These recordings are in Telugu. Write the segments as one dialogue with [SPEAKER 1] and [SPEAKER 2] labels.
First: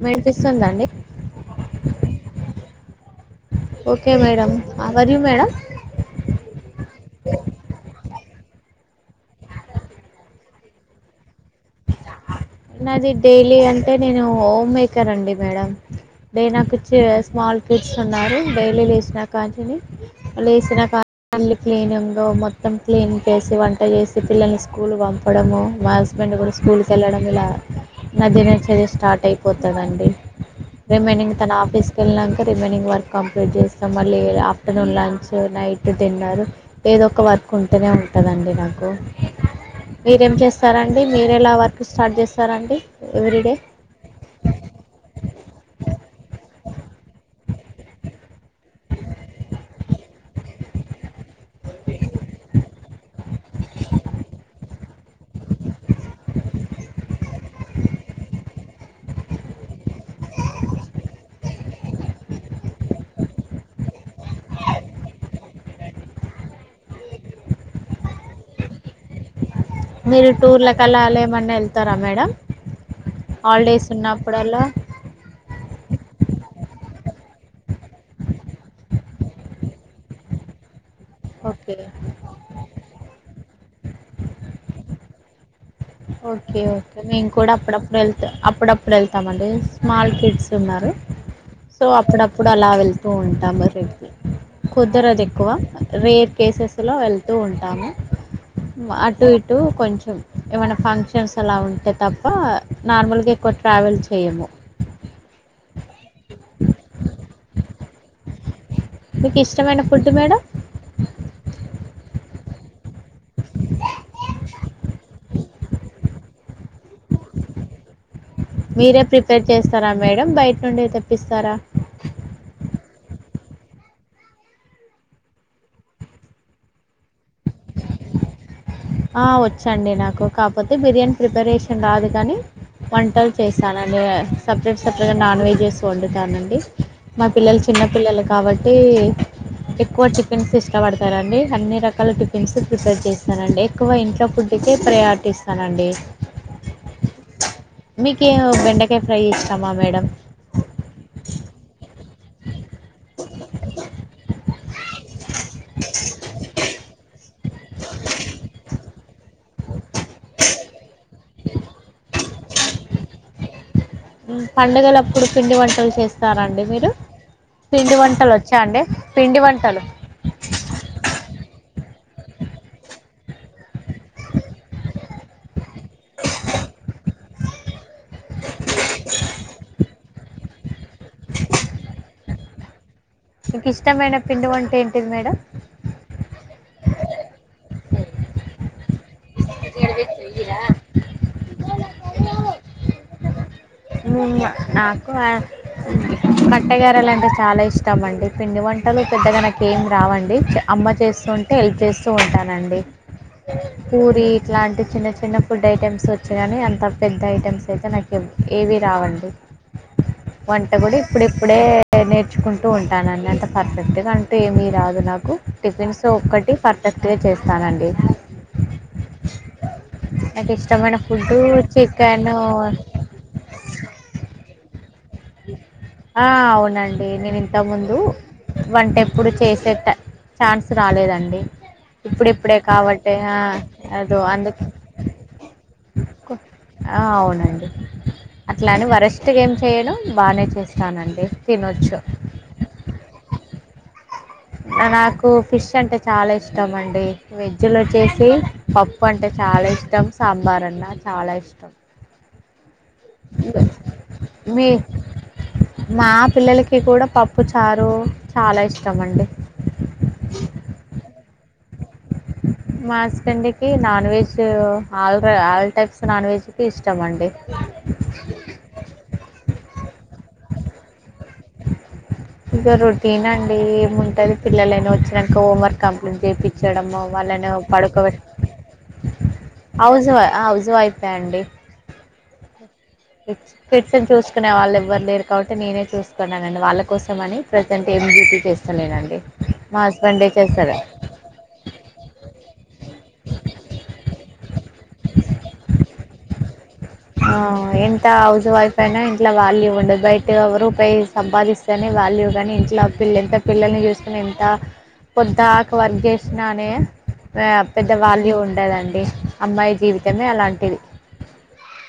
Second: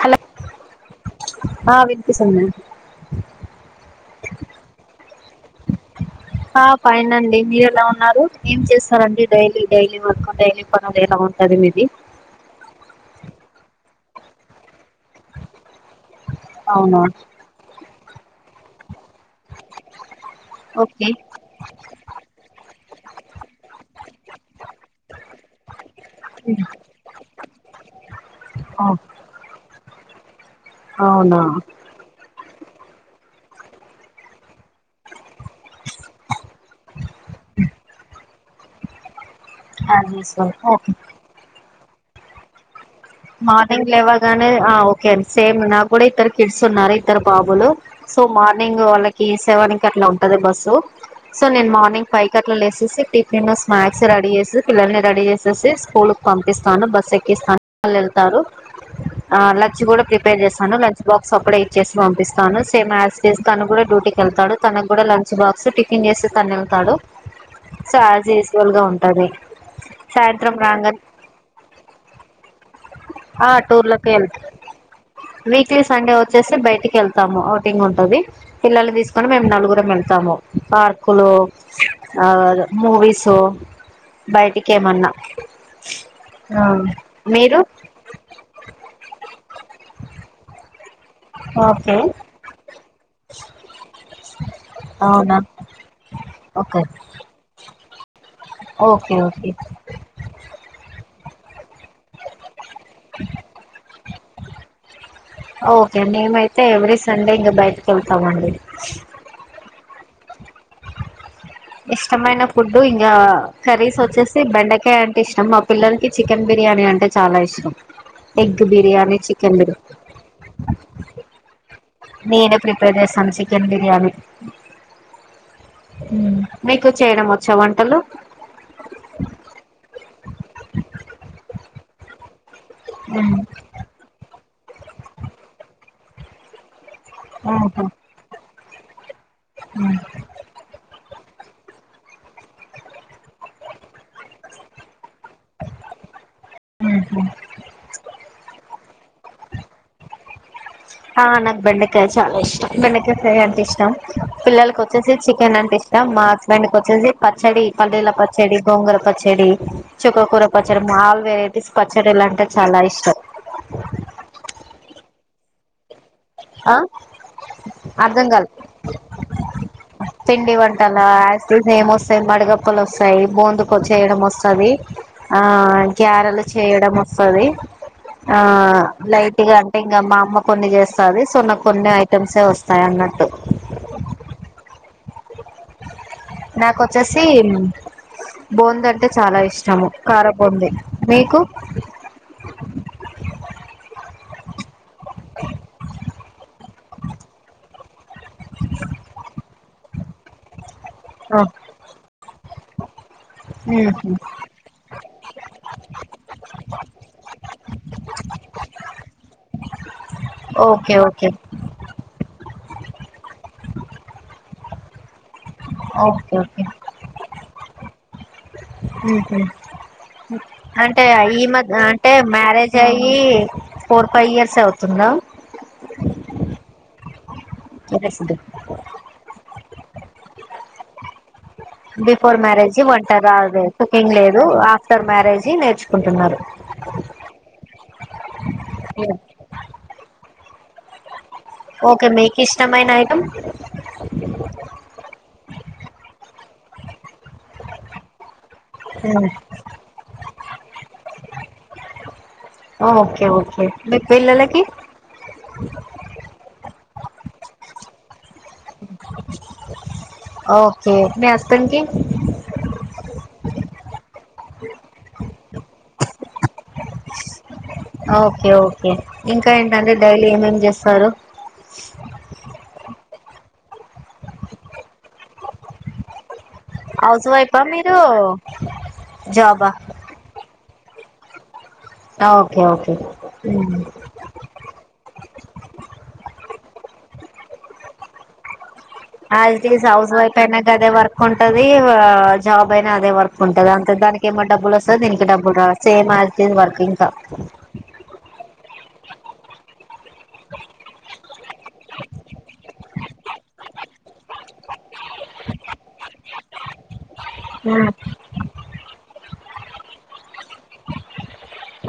[SPEAKER 1] హలో
[SPEAKER 2] వినిపిస్తుందా అండి
[SPEAKER 1] ఆ వినిపిస్సంది మేడం
[SPEAKER 2] ఓకే మేడం అవరిమ్ మేడం
[SPEAKER 1] ఆ ఫైన్ అండి మీరు ఎలా ఉన్నారు ఏం చేస్తారండి డైలీ డైలీ వర్క్ డైలీ పనులు ఎలా ఉంటది మీది
[SPEAKER 2] నాది డైలీ అంటే నేను హోమ్ మేకర్ అండి మేడం డే నాకు వచ్చి
[SPEAKER 1] అవునా
[SPEAKER 2] స్మాల్ కిడ్, సున్నారు డైలీ లేస్ చినా కాంచిని లేసినాకా
[SPEAKER 1] ఓకే
[SPEAKER 2] [unintelligible] క్లీనింగో మొత్తం క్లీన్ చేసి వంట చేసి పిల్లల్ని స్కూల్ పంపడము మా హస్బెండ్ కూడా స్కూల్ కి వెళ్ళడం ఇలా. నాదిన చది
[SPEAKER 1] ఓ
[SPEAKER 2] స్టార్ట్ అయిపోతదండి రిమైనింగ్
[SPEAKER 1] అవునా
[SPEAKER 2] తన ఆఫీస్ కెళ్ళి నా కా రిమైనింగ్ వర్క్ కంప్లీట్ జేస్తా మళ్ళీ ఆఫ్ టర్నూన్ లంచ్ నైట్ తిన్నారు ఏదో ఒక వర్క్ ఉంటనే ఉం కదండి నాకు
[SPEAKER 1] యాజ్
[SPEAKER 2] మీరేం
[SPEAKER 1] యూజువల్ ఓకే
[SPEAKER 2] చేస్తారండి మీరెలా వర్క్ [unintelligible] స్టార్ట్ జెస్ తరండి
[SPEAKER 1] మార్నింగ్ లేవగానే ఆ ఓకే అండి సేమ్ నా కూడా ఇద్దరు కిడ్స్ ఉన్నారు ఇద్దరు బాబులు సో, మార్ నింగ్ వాళ్ళకి సెవెనికట్లా తది బస్సు సో నేను మార్నింగ్ పైవ్ కట్ల లేసేసి టిఫిన్ స్నాక్స్ రెడీ చేసి, పిల్లల్ని రెడీ చేసేసి స్కూల్ కి పంపిస్తాను బస్ ఎక్కిస్తాన్. వాళ్లెళ్తారు ఆ లంచ్ కూడా ప్రిపేర్ చేస్తాను లంచ్ బాక్స్ అప్పుడే ఇచ్చేసి పంపిస్తాను, సేమ్ యాజ్ టీజ్ తను కూడా డ్యూటీకి వెళ్తాడు, తనగ్గూడా లంచ్ బాక్స్ టిఫిన్ చేసి తను వెళ్తాడు సో యాజ్ యూజువల్ గా ఉంటాది.
[SPEAKER 2] మీరు టూర్ల కలా అలా ఏమన్నా వెళ్తరా మేడం
[SPEAKER 1] ఆ
[SPEAKER 2] హాలిడేస్
[SPEAKER 1] టూర్ల కెళ్త
[SPEAKER 2] ఉన్నప్పుడల్లా
[SPEAKER 1] వీక్లీ సండే వచ్చే సే బైటికి వెళ్తాము ఔటింగ్ ఉంటది. పిల్లల్ని తీసుకొని మేము నలుగురం వెళ్తాము పార్ క్లో
[SPEAKER 2] ఓకే
[SPEAKER 1] ఆ వాద మూవీస్ బయిటికి ఏమన్నా
[SPEAKER 2] ఓకే
[SPEAKER 1] ఆ,
[SPEAKER 2] ఓకే నేం కూడా
[SPEAKER 1] మీరు
[SPEAKER 2] అప్పుడప్పుడు వెళ్తా అప్పుడప్పుడు వెళ్తామండి స్మాల్ కిడ్స్ ఉన్నారు సో
[SPEAKER 1] ఓకే
[SPEAKER 2] అప్పుడప్పుడు అలా వెళ్ తూ ఉంటాము రెడ్కి కుదరదు
[SPEAKER 1] అవునా
[SPEAKER 2] ఎక్కువ రేర్
[SPEAKER 1] ఓకే
[SPEAKER 2] కేసెస్లో వెళ్తూ ఉంటాము
[SPEAKER 1] ఓకే
[SPEAKER 2] అటు
[SPEAKER 1] ఓకే
[SPEAKER 2] ఇటు కొంచెం ఏమైన ఫంక్షన్స్ అలా ఉంటే తప్ప నార్మల్గా ఎక్కువ ట్రావెల్ చేయము
[SPEAKER 1] ఇక మేమైతే ఎవ్రీ సండే ఇంకా బయటకి వెళ్తామండి
[SPEAKER 2] మీకు ఇష్టమైన ఫుడ్ మేడం
[SPEAKER 1] ఇష్టమైన ఫుడ్డు ఇంకా కర్రీస్ వచ్చేసి బెండకాయ అంటే ఇష్టం మా పిల్లలకి చికెన్ బిర్యానీ అంటే అంటే చాలా ఇష్టం ఎగ్
[SPEAKER 2] మీరే
[SPEAKER 1] బిర్యానీ
[SPEAKER 2] ప్రిపేర్
[SPEAKER 1] చికెన్ బిర్యా
[SPEAKER 2] చేస్తారా మేడం బయట నుండి తెప్పిస్తారా
[SPEAKER 1] చికెన్ బిర్యానీ మీకు చేయడం వచ్చా వంటలు
[SPEAKER 2] ఆ వచ్చండి నాకు కాకపోతే బిర్యానీ ప్రిపరేషన్ రాదు కానీ వంటలు చేస్తానండి సపరేట్ సపరేట్గా నాన్ వెజెస్ వండుతానండి మా పిల్లలు చిన్న
[SPEAKER 1] ఆహా
[SPEAKER 2] పిల్లలు కాబట్టి ఏ ఎక్కువ చికెన్స్ ఇష్టపడత చేస్తారండి అన్ని రకాల టిఫిన్స్ ప్రిపేర్ చేస్తానండి ఎక్కువ ఇంట్లో ఫుడ్ కే ప్రయారిటీ ఇస్తానండి
[SPEAKER 1] ఆహా
[SPEAKER 2] మీకు ఏ కాయ ఫ్రై ఇస్తామా మేడం
[SPEAKER 1] ఆ నాకు బెండకాయ చాలా ఇష్టం బెండకాయా ఫ్రై అంటే ఇష్టం పిల్లలకి వచ్చేసి చికెన్ అంటే ఇష్టం మా హస్బెండ్కి వచ్చేసి పచ్చడి పల్లీల పచ్చడి గోంగుర పచ్చడి చుక్కకూర పచ్చడి మాల్ వెరైటీస్ పచ్చడిలు అంటే చాలా ఇష్టం
[SPEAKER 2] పండుగలప్పుడు పిండి వంటలు చేస్తా
[SPEAKER 1] ఆ అర్ధం
[SPEAKER 2] వంటలు
[SPEAKER 1] కాల
[SPEAKER 2] వచ్చా అండి పిండి వంటలు
[SPEAKER 1] పిండి వంటాల యాజ్ ఇట్ ఈజ్ ఏమ్ వస్తాయి మడగప్పలు వస్తాయి వాయి బోందు చేయడం వస్తుంది ఆ గ్యారెలు చేయడం వస్తుది ఆ లైట్గా అంటే ఇంకా మా అమ్మ కొన్ని చేస్త వస్తుంది సో నాకు కొన్ని ఐటెమ్స్ ఏ వస్తాయి అన్నట్టు
[SPEAKER 2] నీకు ఇష్టమైన పిండివంట ఏంటి ఏంటిది మేడమ్
[SPEAKER 1] నాకొచ్చేసి బూంది అంటే చాలా ఇష్టము కారం బూంది మీకు [inaudible]
[SPEAKER 2] హూ నా మట్టగారలు అంటే చాలా ఇష్టం అండి పిండి వంటలు పెద్దగా నాకు ఏమి రావండి చ అమ్మ చేస్తుూ
[SPEAKER 1] ఉహు
[SPEAKER 2] ఉంటే హెల్ప్ చేస్తూ ఉంటానండి పూరి ఇట్లాంటి చిన్న చిన్న ఫుడ్ ఐటమ్స్ వచ్చా కాని అంత పెద్ద ఐటమ్స్ అయితే నాకు ఏవి రావండి వంట
[SPEAKER 1] ఓకే
[SPEAKER 2] కూడా
[SPEAKER 1] ఓకే
[SPEAKER 2] ఇప్పుడిప్పుడే నేర్చుకుంట కుంటూ ఉంటానని అంత పర్ఫెక్ట్గా అంటే ఏమీ రాదు నాకు టిఫిన్స్
[SPEAKER 1] ఓకే
[SPEAKER 2] ఒకటి
[SPEAKER 1] ఓకే
[SPEAKER 2] పర్ఫెక్ట్ గా చేస్తానండి
[SPEAKER 1] ఉహు
[SPEAKER 2] నాకు ఇష్టమైన
[SPEAKER 1] అంటే
[SPEAKER 2] ఫుడ్డూ
[SPEAKER 1] మధ్య అంటే
[SPEAKER 2] చికెను
[SPEAKER 1] మ్యారేజ్ ఈ అయ్యి ఫోర్ ఫైవ్ ఇయర్స్ అవుతుందా
[SPEAKER 2] ఆ అవునండి నేను ముందు వంట ఎప్పుడు చేసే ఛాన్స్ రాలేదండి.
[SPEAKER 1] బిఫోర్
[SPEAKER 2] ఇప్పుడిప్పుడే
[SPEAKER 1] మ్యారేజి వంట
[SPEAKER 2] కాబట్టి ఆ
[SPEAKER 1] రాదు కుకింగ్
[SPEAKER 2] అదో
[SPEAKER 1] లేదు
[SPEAKER 2] అందుకు
[SPEAKER 1] ఆఫ్టర్ మ్యారేజీ నేర్చుకుంటున్నారు.
[SPEAKER 2] అట్లా అని వరస్ట్ గా ఏం చేయను బానే చేస్తానండి తినొచ్చు
[SPEAKER 1] ఓకే మీకిష్టమైన ఐటమ్
[SPEAKER 2] నాకు ఫిష్ అంటే చాలా ఇష్టం అండి వెజ్లో వచ్చేసి పప్పు అంటే చాలా ఇష్టం సాంబార్ అన్నా చాలా ఇష్
[SPEAKER 1] ఓకే ఓకే మీ పిల్లలకి
[SPEAKER 2] మీ మా పిల్లలకి కూడా పప్పు చారు చాలా ఇష్టం అండి
[SPEAKER 1] ఓకే మీ హస్బెండ్ కి
[SPEAKER 2] మా హస్బెండ్ కి non veg all all types non veg అంటే ఇష్టం అండి
[SPEAKER 1] ఓకే ఓకే ఇంకా ఏంటంటే డైలీ ఏమేమేం చేస్తారు.
[SPEAKER 2] ఇంకా రోటీనే ఇవ్ ఉంటది పిల్లలను వచ్చినక హోంవర్క్ కంప్లీట్ చేపించడం
[SPEAKER 1] హౌస్
[SPEAKER 2] వాళ్ళను
[SPEAKER 1] వైఫా మీరు
[SPEAKER 2] పడుకో
[SPEAKER 1] జాబా
[SPEAKER 2] హౌస్ హౌస్ వైఫ్ రండి
[SPEAKER 1] ఓకే ఓకే
[SPEAKER 2] కిడ్స్ కిడ్స్ ను చూసుకునే వాళ్ళు ఎవ్వరు లేరు కాబట్టి నేనే చూస్ అండ్ వాళ్ళ కోసమని ప్రజెంట్ ఏం డ్యూటి చేస్త
[SPEAKER 1] as it is house wife అయినా అదే వర్క్ ఉంటది ఆ జాబ్ అయినా అదే వర్క్ ఉంటది అంతే దానికి ఏమో డబ్బులు వస్తది దీనికి డబ్బులు రాదు సేమ్ యాస్ టీస్ వర్క్ ఇంకా
[SPEAKER 2] ఆ ఎంత హౌస్ వైఫ్ అయినా ఇంట్లో వాల్యూ ఉండదు బయట రూపాయి సంపాదిస్తనే వాల్యూ గాని ఇంట్లో పిల్ల ఎంత పిల్లల్ని చూసు ఎంత పొద్దాకు వర్క్ చేసినానే ఆ పెద్ద వాల్యూ ఉండదండి. అమ్మాయి జీవితమే అలాంటి టిది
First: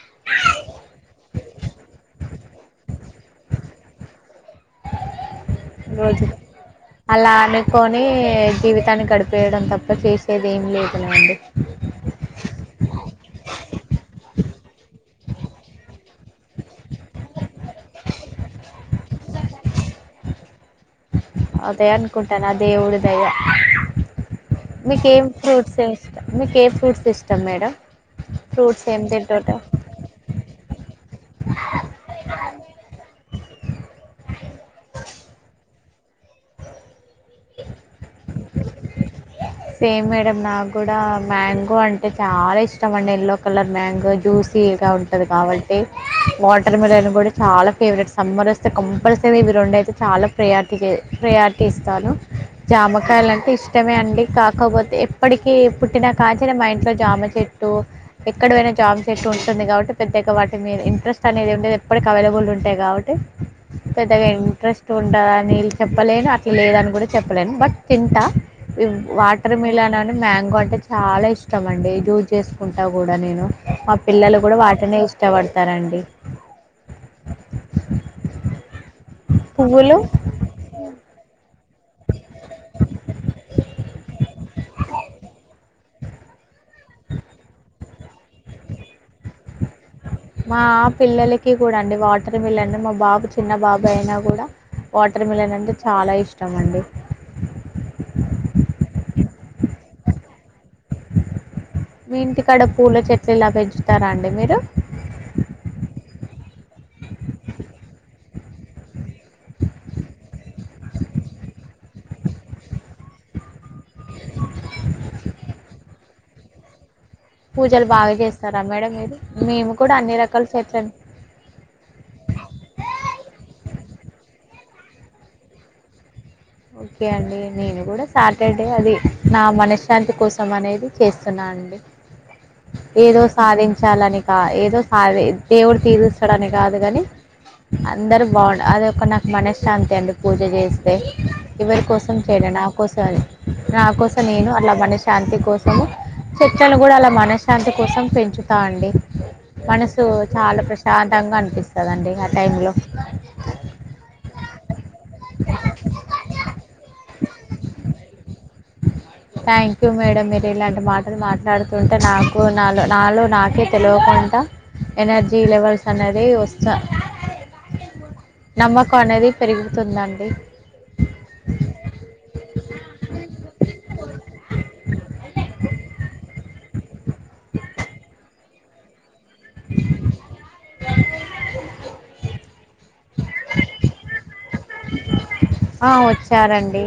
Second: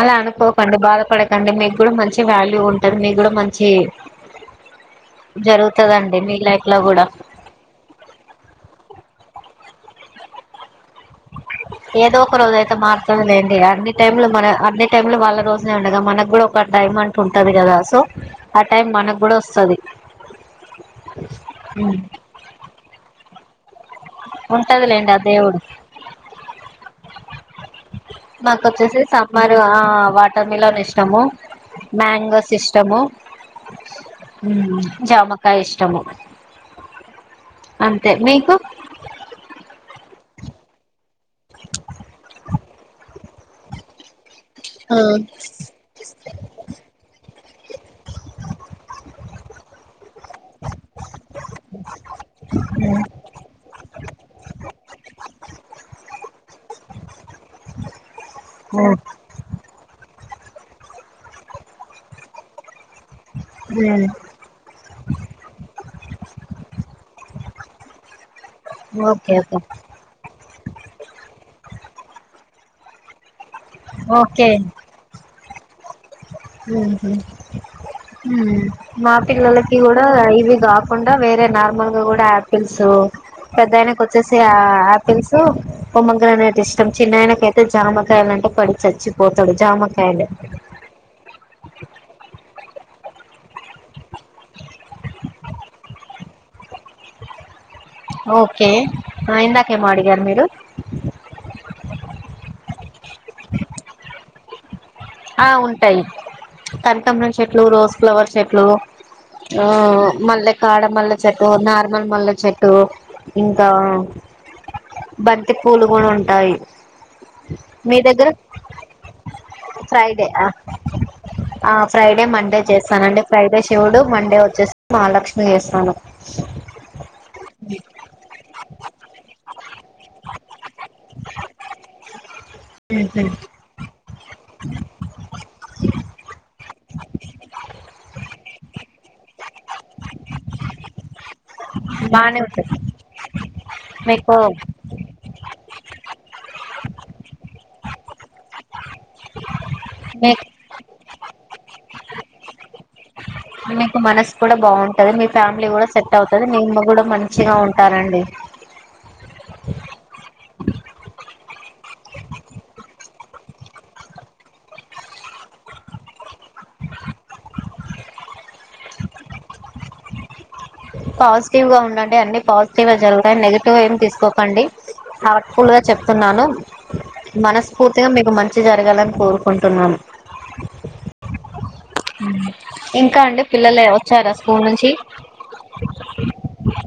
[SPEAKER 1] అలా అనుకోకండి బాధపడకండి మీకు కూడా మంచి వాల్యూ ఉంటది మీకు కూడా మంచి జరుగుతదండి
[SPEAKER 2] రోజు
[SPEAKER 1] మీ లైఫ్ లో కూడా
[SPEAKER 2] అలా అనుకొని జీవితాన్ని గడిపేయడం తప్ ఇంకా చేసేది ఏమి లేదులే అండి
[SPEAKER 1] ఏదో ఒక రోజు అయితే మారుతదిలేండి. అన్ని టైంలు మన అన్ని టైంలు వాళ్ళ రోజులే ఉండగా మనకు కూడా ఒక టైం అంటూ ఉంటది కదా. సో ఆ టైం మనకు కూడా వస్తది
[SPEAKER 2] అదే
[SPEAKER 1] ఉమ్
[SPEAKER 2] అనుకుంటాన ఆ దేవుడి దయ
[SPEAKER 1] ఉంటదిలేండి ఆ
[SPEAKER 2] మీకేం
[SPEAKER 1] దేవుడు
[SPEAKER 2] ఫ్రూట్స్ ఏ ఇస్తా మీక్ ఏం ఫ్రూట్స్ ఇస్ త మేడా
[SPEAKER 1] మాక్ వచ్చేసి సమ్మర్ ఆ వాటర్ మిలన్ ఇష్టము మ్యాంగోస్ ఇష్టము, జామకాయ ఇష్ ష్టము అంతే మీకు
[SPEAKER 2] సేమ్ మేడం నాకు కూడా మ్యాంగో అంటే చాలా ఇష్టం అండి, ఎల్లో కలర్ మ్యాంగో జ్యూస్ ఫీల్గా
[SPEAKER 1] ఉమ్
[SPEAKER 2] ఉంటది కాబట్టి, వాటర్ మెలన్ కూడా చాలా ఫేవరెట్, సమ్మర్ వస్తే కంపల్సరీ ఇవి రెండు అయితే చాలా ప్రయారిటీ ప్రయారిటీ ఇస్తాను. జామకాయలు అంటే ఇష్టమే అండి, కాకపోతే ఎప్పటికి పుట్టినా కాంచీ నేన్ మ ఇంట్లో జామ చె ట్టు ఎక్కడ పోయినా
[SPEAKER 1] ఉమ్
[SPEAKER 2] జామ్ చెట్టు ఉంటుంది కాబట్టి పెద్దగా వా మీరు ఇంట్రెస్ట్ అనేది ఉండేది ఎప్పటికి అవైబుల్ ఉంటాయి కా
[SPEAKER 1] ఓకే
[SPEAKER 2] పెద్దగా ఇంట్రెస్ట్ ఉంటదని ఎల్ చెప్పలేను అట్ల లేదని కూడా చెప్పలేన్ బట్ తింటా వి వాటర్
[SPEAKER 1] ఓకే
[SPEAKER 2] మిలాన్ అని మ్యాంగో న్ అంటే చాలా ఇష్టం అండి జూస్ చేసుకుంటా కూడా నేను మా పిల్లలు
[SPEAKER 1] ఓకే
[SPEAKER 2] కూడా వాటినే ఇష్టపడతారండి
[SPEAKER 1] హు హుమ్ హ్మ్ మా పిల్లలకి
[SPEAKER 2] పువ్వులు
[SPEAKER 1] కూడా ఇవి కాకుండా వేరే నా కొమ్మగా కూడా ఆపిల్స్, పెద్ద ఆయనకి వచ్చేసి ఆపిల్స్, పొమ్మోగ్రానేట్ ఇష్టం, చిన్న ఆయనకయితే జామకాయల న్
[SPEAKER 2] మా పిల్లలకి కూడా అండి వాటర్ మిలన్ మా బాబు చిన్న బాబు అయినా కూడా వాటర్ మిలన్ అంటే చాలా ఇష్టం అండి
[SPEAKER 1] ఓకే ఆ ఇందాక ఏమో మీరు
[SPEAKER 2] మీ ఇంటికాడ పూల చెట్లులా పెంచుతారా అండి మీరు
[SPEAKER 1] ఆ ఉంటాయి కనకంబరం చెట్లు, రోజ్ ఫ్లవర్ చెట్లు, హూ మల్లె కాడ మల్లె చెట్టు నార్ మర్మల్లే చెట్టు ఇం దా బంతి పూలు పూల్ ఉంటాయి
[SPEAKER 2] పూజలు
[SPEAKER 1] మీ
[SPEAKER 2] బాగా
[SPEAKER 1] దగ్గర
[SPEAKER 2] చేస్తారా మేడం మీరు మేము కు
[SPEAKER 1] ఫ్రైడే ఆ ఆ ఫ్రైడే మండే చేస్తానండి ఫ్రైడే శివుడు మండే వచ్చేసి మహాలక్ష్మి చేస్తాను.
[SPEAKER 2] ఓకే అండి నేను కూడా సాటర్డే అది నా మనశ్ శాంతి కోసం అనేది చేస్తున్నా అండి ఏదో సాధించాలని ఏదో సాది దేవుడు తీరుస్తడాని కాదు కాని అందరు బాగుంట అది ఒక నాకు మనశ్శ శాంతి అండి పూజ చేస్తే ఎవరి కోసం
[SPEAKER 1] బానే
[SPEAKER 2] చేయను నా
[SPEAKER 1] ఉంటది
[SPEAKER 2] కోసం నా కోసం
[SPEAKER 1] మీకు
[SPEAKER 2] నేను అట్లా మనశ్శాంతి కోసము చెట్లను కూడా అలా మనశ్శాంతి కోసం పెంచుతా అండి మనసు
[SPEAKER 1] మీ
[SPEAKER 2] చాలా ప్రశాంతంగా అనిపిస్తదండి ఆ టైంలో
[SPEAKER 1] మీకు మనసు కూడా బాగుంటది మీ ఫ్యామిలీ కూడా స అవుతది నీమ్మ కూడా మంచిగా ఉంటానండి.
[SPEAKER 2] థ్యాంక్ యూ మేడం మీరు ఇలాంటి మాటలు మాట్లాడుతుంట్ ంటే నాకు నాలో నాలో నాకే తెలవకుంట ఎనర్జీ లెవెల్స్ అనేది వస్తు స నమ్మకం అనేది పెరుగుతుందం డి.
[SPEAKER 1] పాజిటివ్ గా ఉండండి కోకండి ఆ కూల్ గా చెప్తున్నాను. మనస్ఫూర్తిగా మీకు మంచి జరగాలని కోరు కోరుకుంటున్నాను. ఇంకా అండి పిల్లలే వచ్చారా స్కూల్ నుంచి
[SPEAKER 2] ఆ వచ్చారండి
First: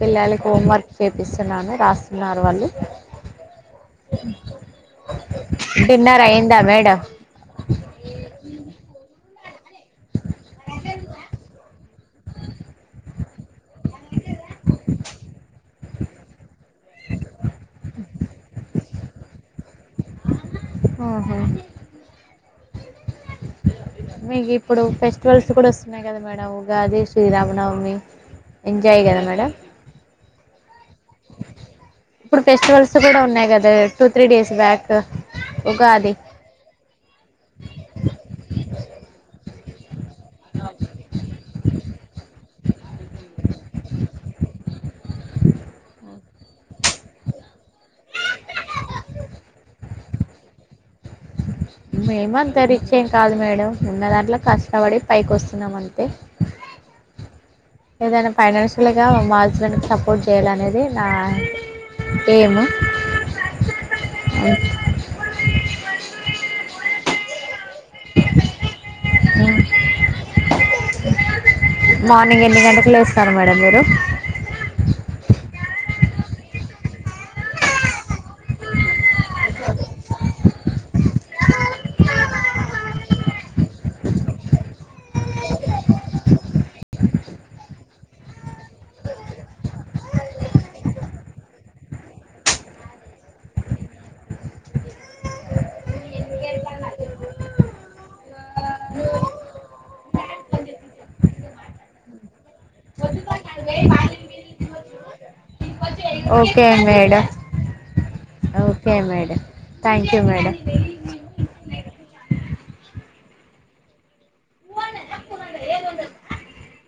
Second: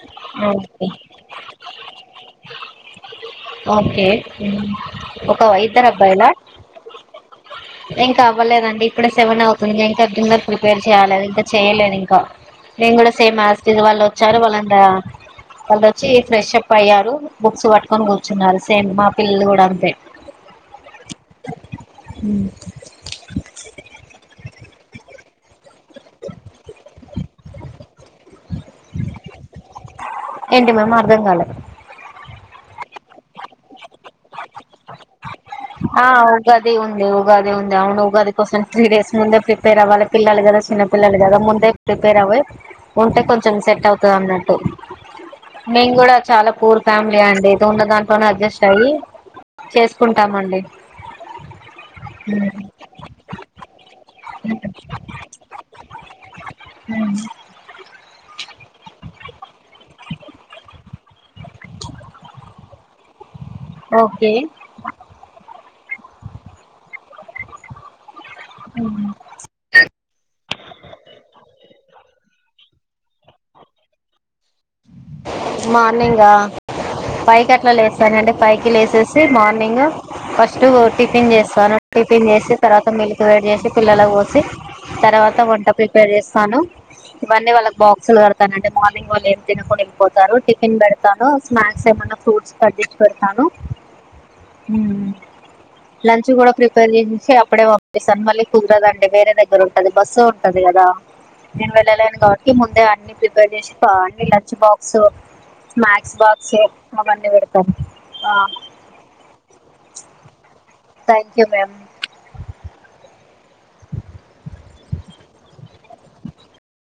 [SPEAKER 2] పిల్లలకి
[SPEAKER 1] ఓకే
[SPEAKER 2] హోంవర్క్ చేపిస్తున్నాను రాస్తున్నారు వాళ్ళు
[SPEAKER 1] ఓకే ఒక ఇద్దరు
[SPEAKER 2] డిన్నర్
[SPEAKER 1] అబ్బాయిలా
[SPEAKER 2] అయిందా మేడం
[SPEAKER 1] ఇంకా అవ్వలేదండి ఇప్పుడు సెవన్ అవు తుంది. ఇప్పుడు ఇంకా డిన్నర్ ప్రిపేర్ చేయాలదు ఇంకా చెయలేదు ఇంకా నేను కూడా సేమ్ అస్ ఇట్ ఇస్ వాళ్ళు వచ్చారు వాళ్ళని వాళ్ళు వచ్చి ఫ్రెష్ప్ అయ్యారు బుక్స్ పట్కొని కూర్చున్నారు. సేసేమ్ మా పిల్లలు కూడా అంతే
[SPEAKER 2] ఆహా! మీకు ఇప్పుడు ఫెస్టివల్స్ కూడా వస్ ఉన్నాయి కద మేడం ఉగాది శ్రీరామనవమి ఎంజాయ్ కదా మేడం.
[SPEAKER 1] ఏంటి మేమ్ అర్ధం కాలే.
[SPEAKER 2] ఇప్పుడు ఫెస్టివల్స్ కూడా ఉన్నాయి కదా టూ త్రీ డేస్ బ్యాక్
[SPEAKER 1] ఆ
[SPEAKER 2] ఉగాది
[SPEAKER 1] ఉగాది ఉంది ఉగాది ఉంది అవును ఉగాది కోసం త్రీ డేస్ ముందే ప్రిపే పేర్ అవ్వాలే పిల్లలు కదా చిన్న పిల్లలు కదా ముందే ప్రిపేర్ అవ్వి ఉంటే కొంచెం సెట్ అవుతదన్నట్టు మేము కూడా చాలా పూర్ ఫ్యామిలీ అండి. ఏదో ఉన్న దాంట్లోనే అడ్జస్ట్ అయి చేసుకుంటాము అండి.
[SPEAKER 2] మేము అంత రిచ్ ఏం కాదు మేడం ఉన్న దాంట్లో కష్టపడి పైకోస్తున్నాము అంతే. ఏదైనా. ఫైనాన్షియల్గా మా హస్బెండ్ కి సపోర్ట్ చేయాలనేదే నా ఏము.
[SPEAKER 1] ఓకే
[SPEAKER 2] కోయగూర ఎబ్
[SPEAKER 1] ఆహ్
[SPEAKER 2] మార్నింగ్ ఎన్ని గంటలకు లేస్తారు మేడం మీరు
[SPEAKER 1] మార్నింగా పైవ్ కి అట్లా లేస్తాను అండి. పైవ్ కి లేసేసి మార్నింగ్ ఫస్ట్ టిఫిన్ చేస్తాను. టిఫిన్ చేసి తర్వాత మిల్క్ వేడి చేసి పిల్లలకు పోసి తర్వాత వంట ప్రిపేర్ చేస్తాను. ఇవన్నీ వాళ్ళకి బాక్సులు కడతానంటే మార్నింగ్ వాళ్ళు ఏం తినకుండ. పోతారు టిఫిన్ పెడతాను. స్నాక్స్ ఏమన్నా ఫ్రూట్స్ కట్టించి పెడతాను. లంచ్ కూడా ప్రిపేర్ చేసేసీ అప్పుడే పంపిస్తాను. మళ్ళీ కుదరదండి. వేరే దగ్గర ఉంటది బస్ ఉంటది కదా. నేను వెళ్ళలేను కాబట్టి ముందే అన్ని ప్రిపేర్ చేసి ఆహ్ లంచ్ బాక్స్. సో స్నాక్స్ బాక్సే
[SPEAKER 2] ఓకే
[SPEAKER 1] మా
[SPEAKER 2] మేడం
[SPEAKER 1] బండి పెడతారు ఆహ్.
[SPEAKER 2] Okay madam thank you madam.
[SPEAKER 1] Thank you ma'am.
[SPEAKER 2] [unintelligible]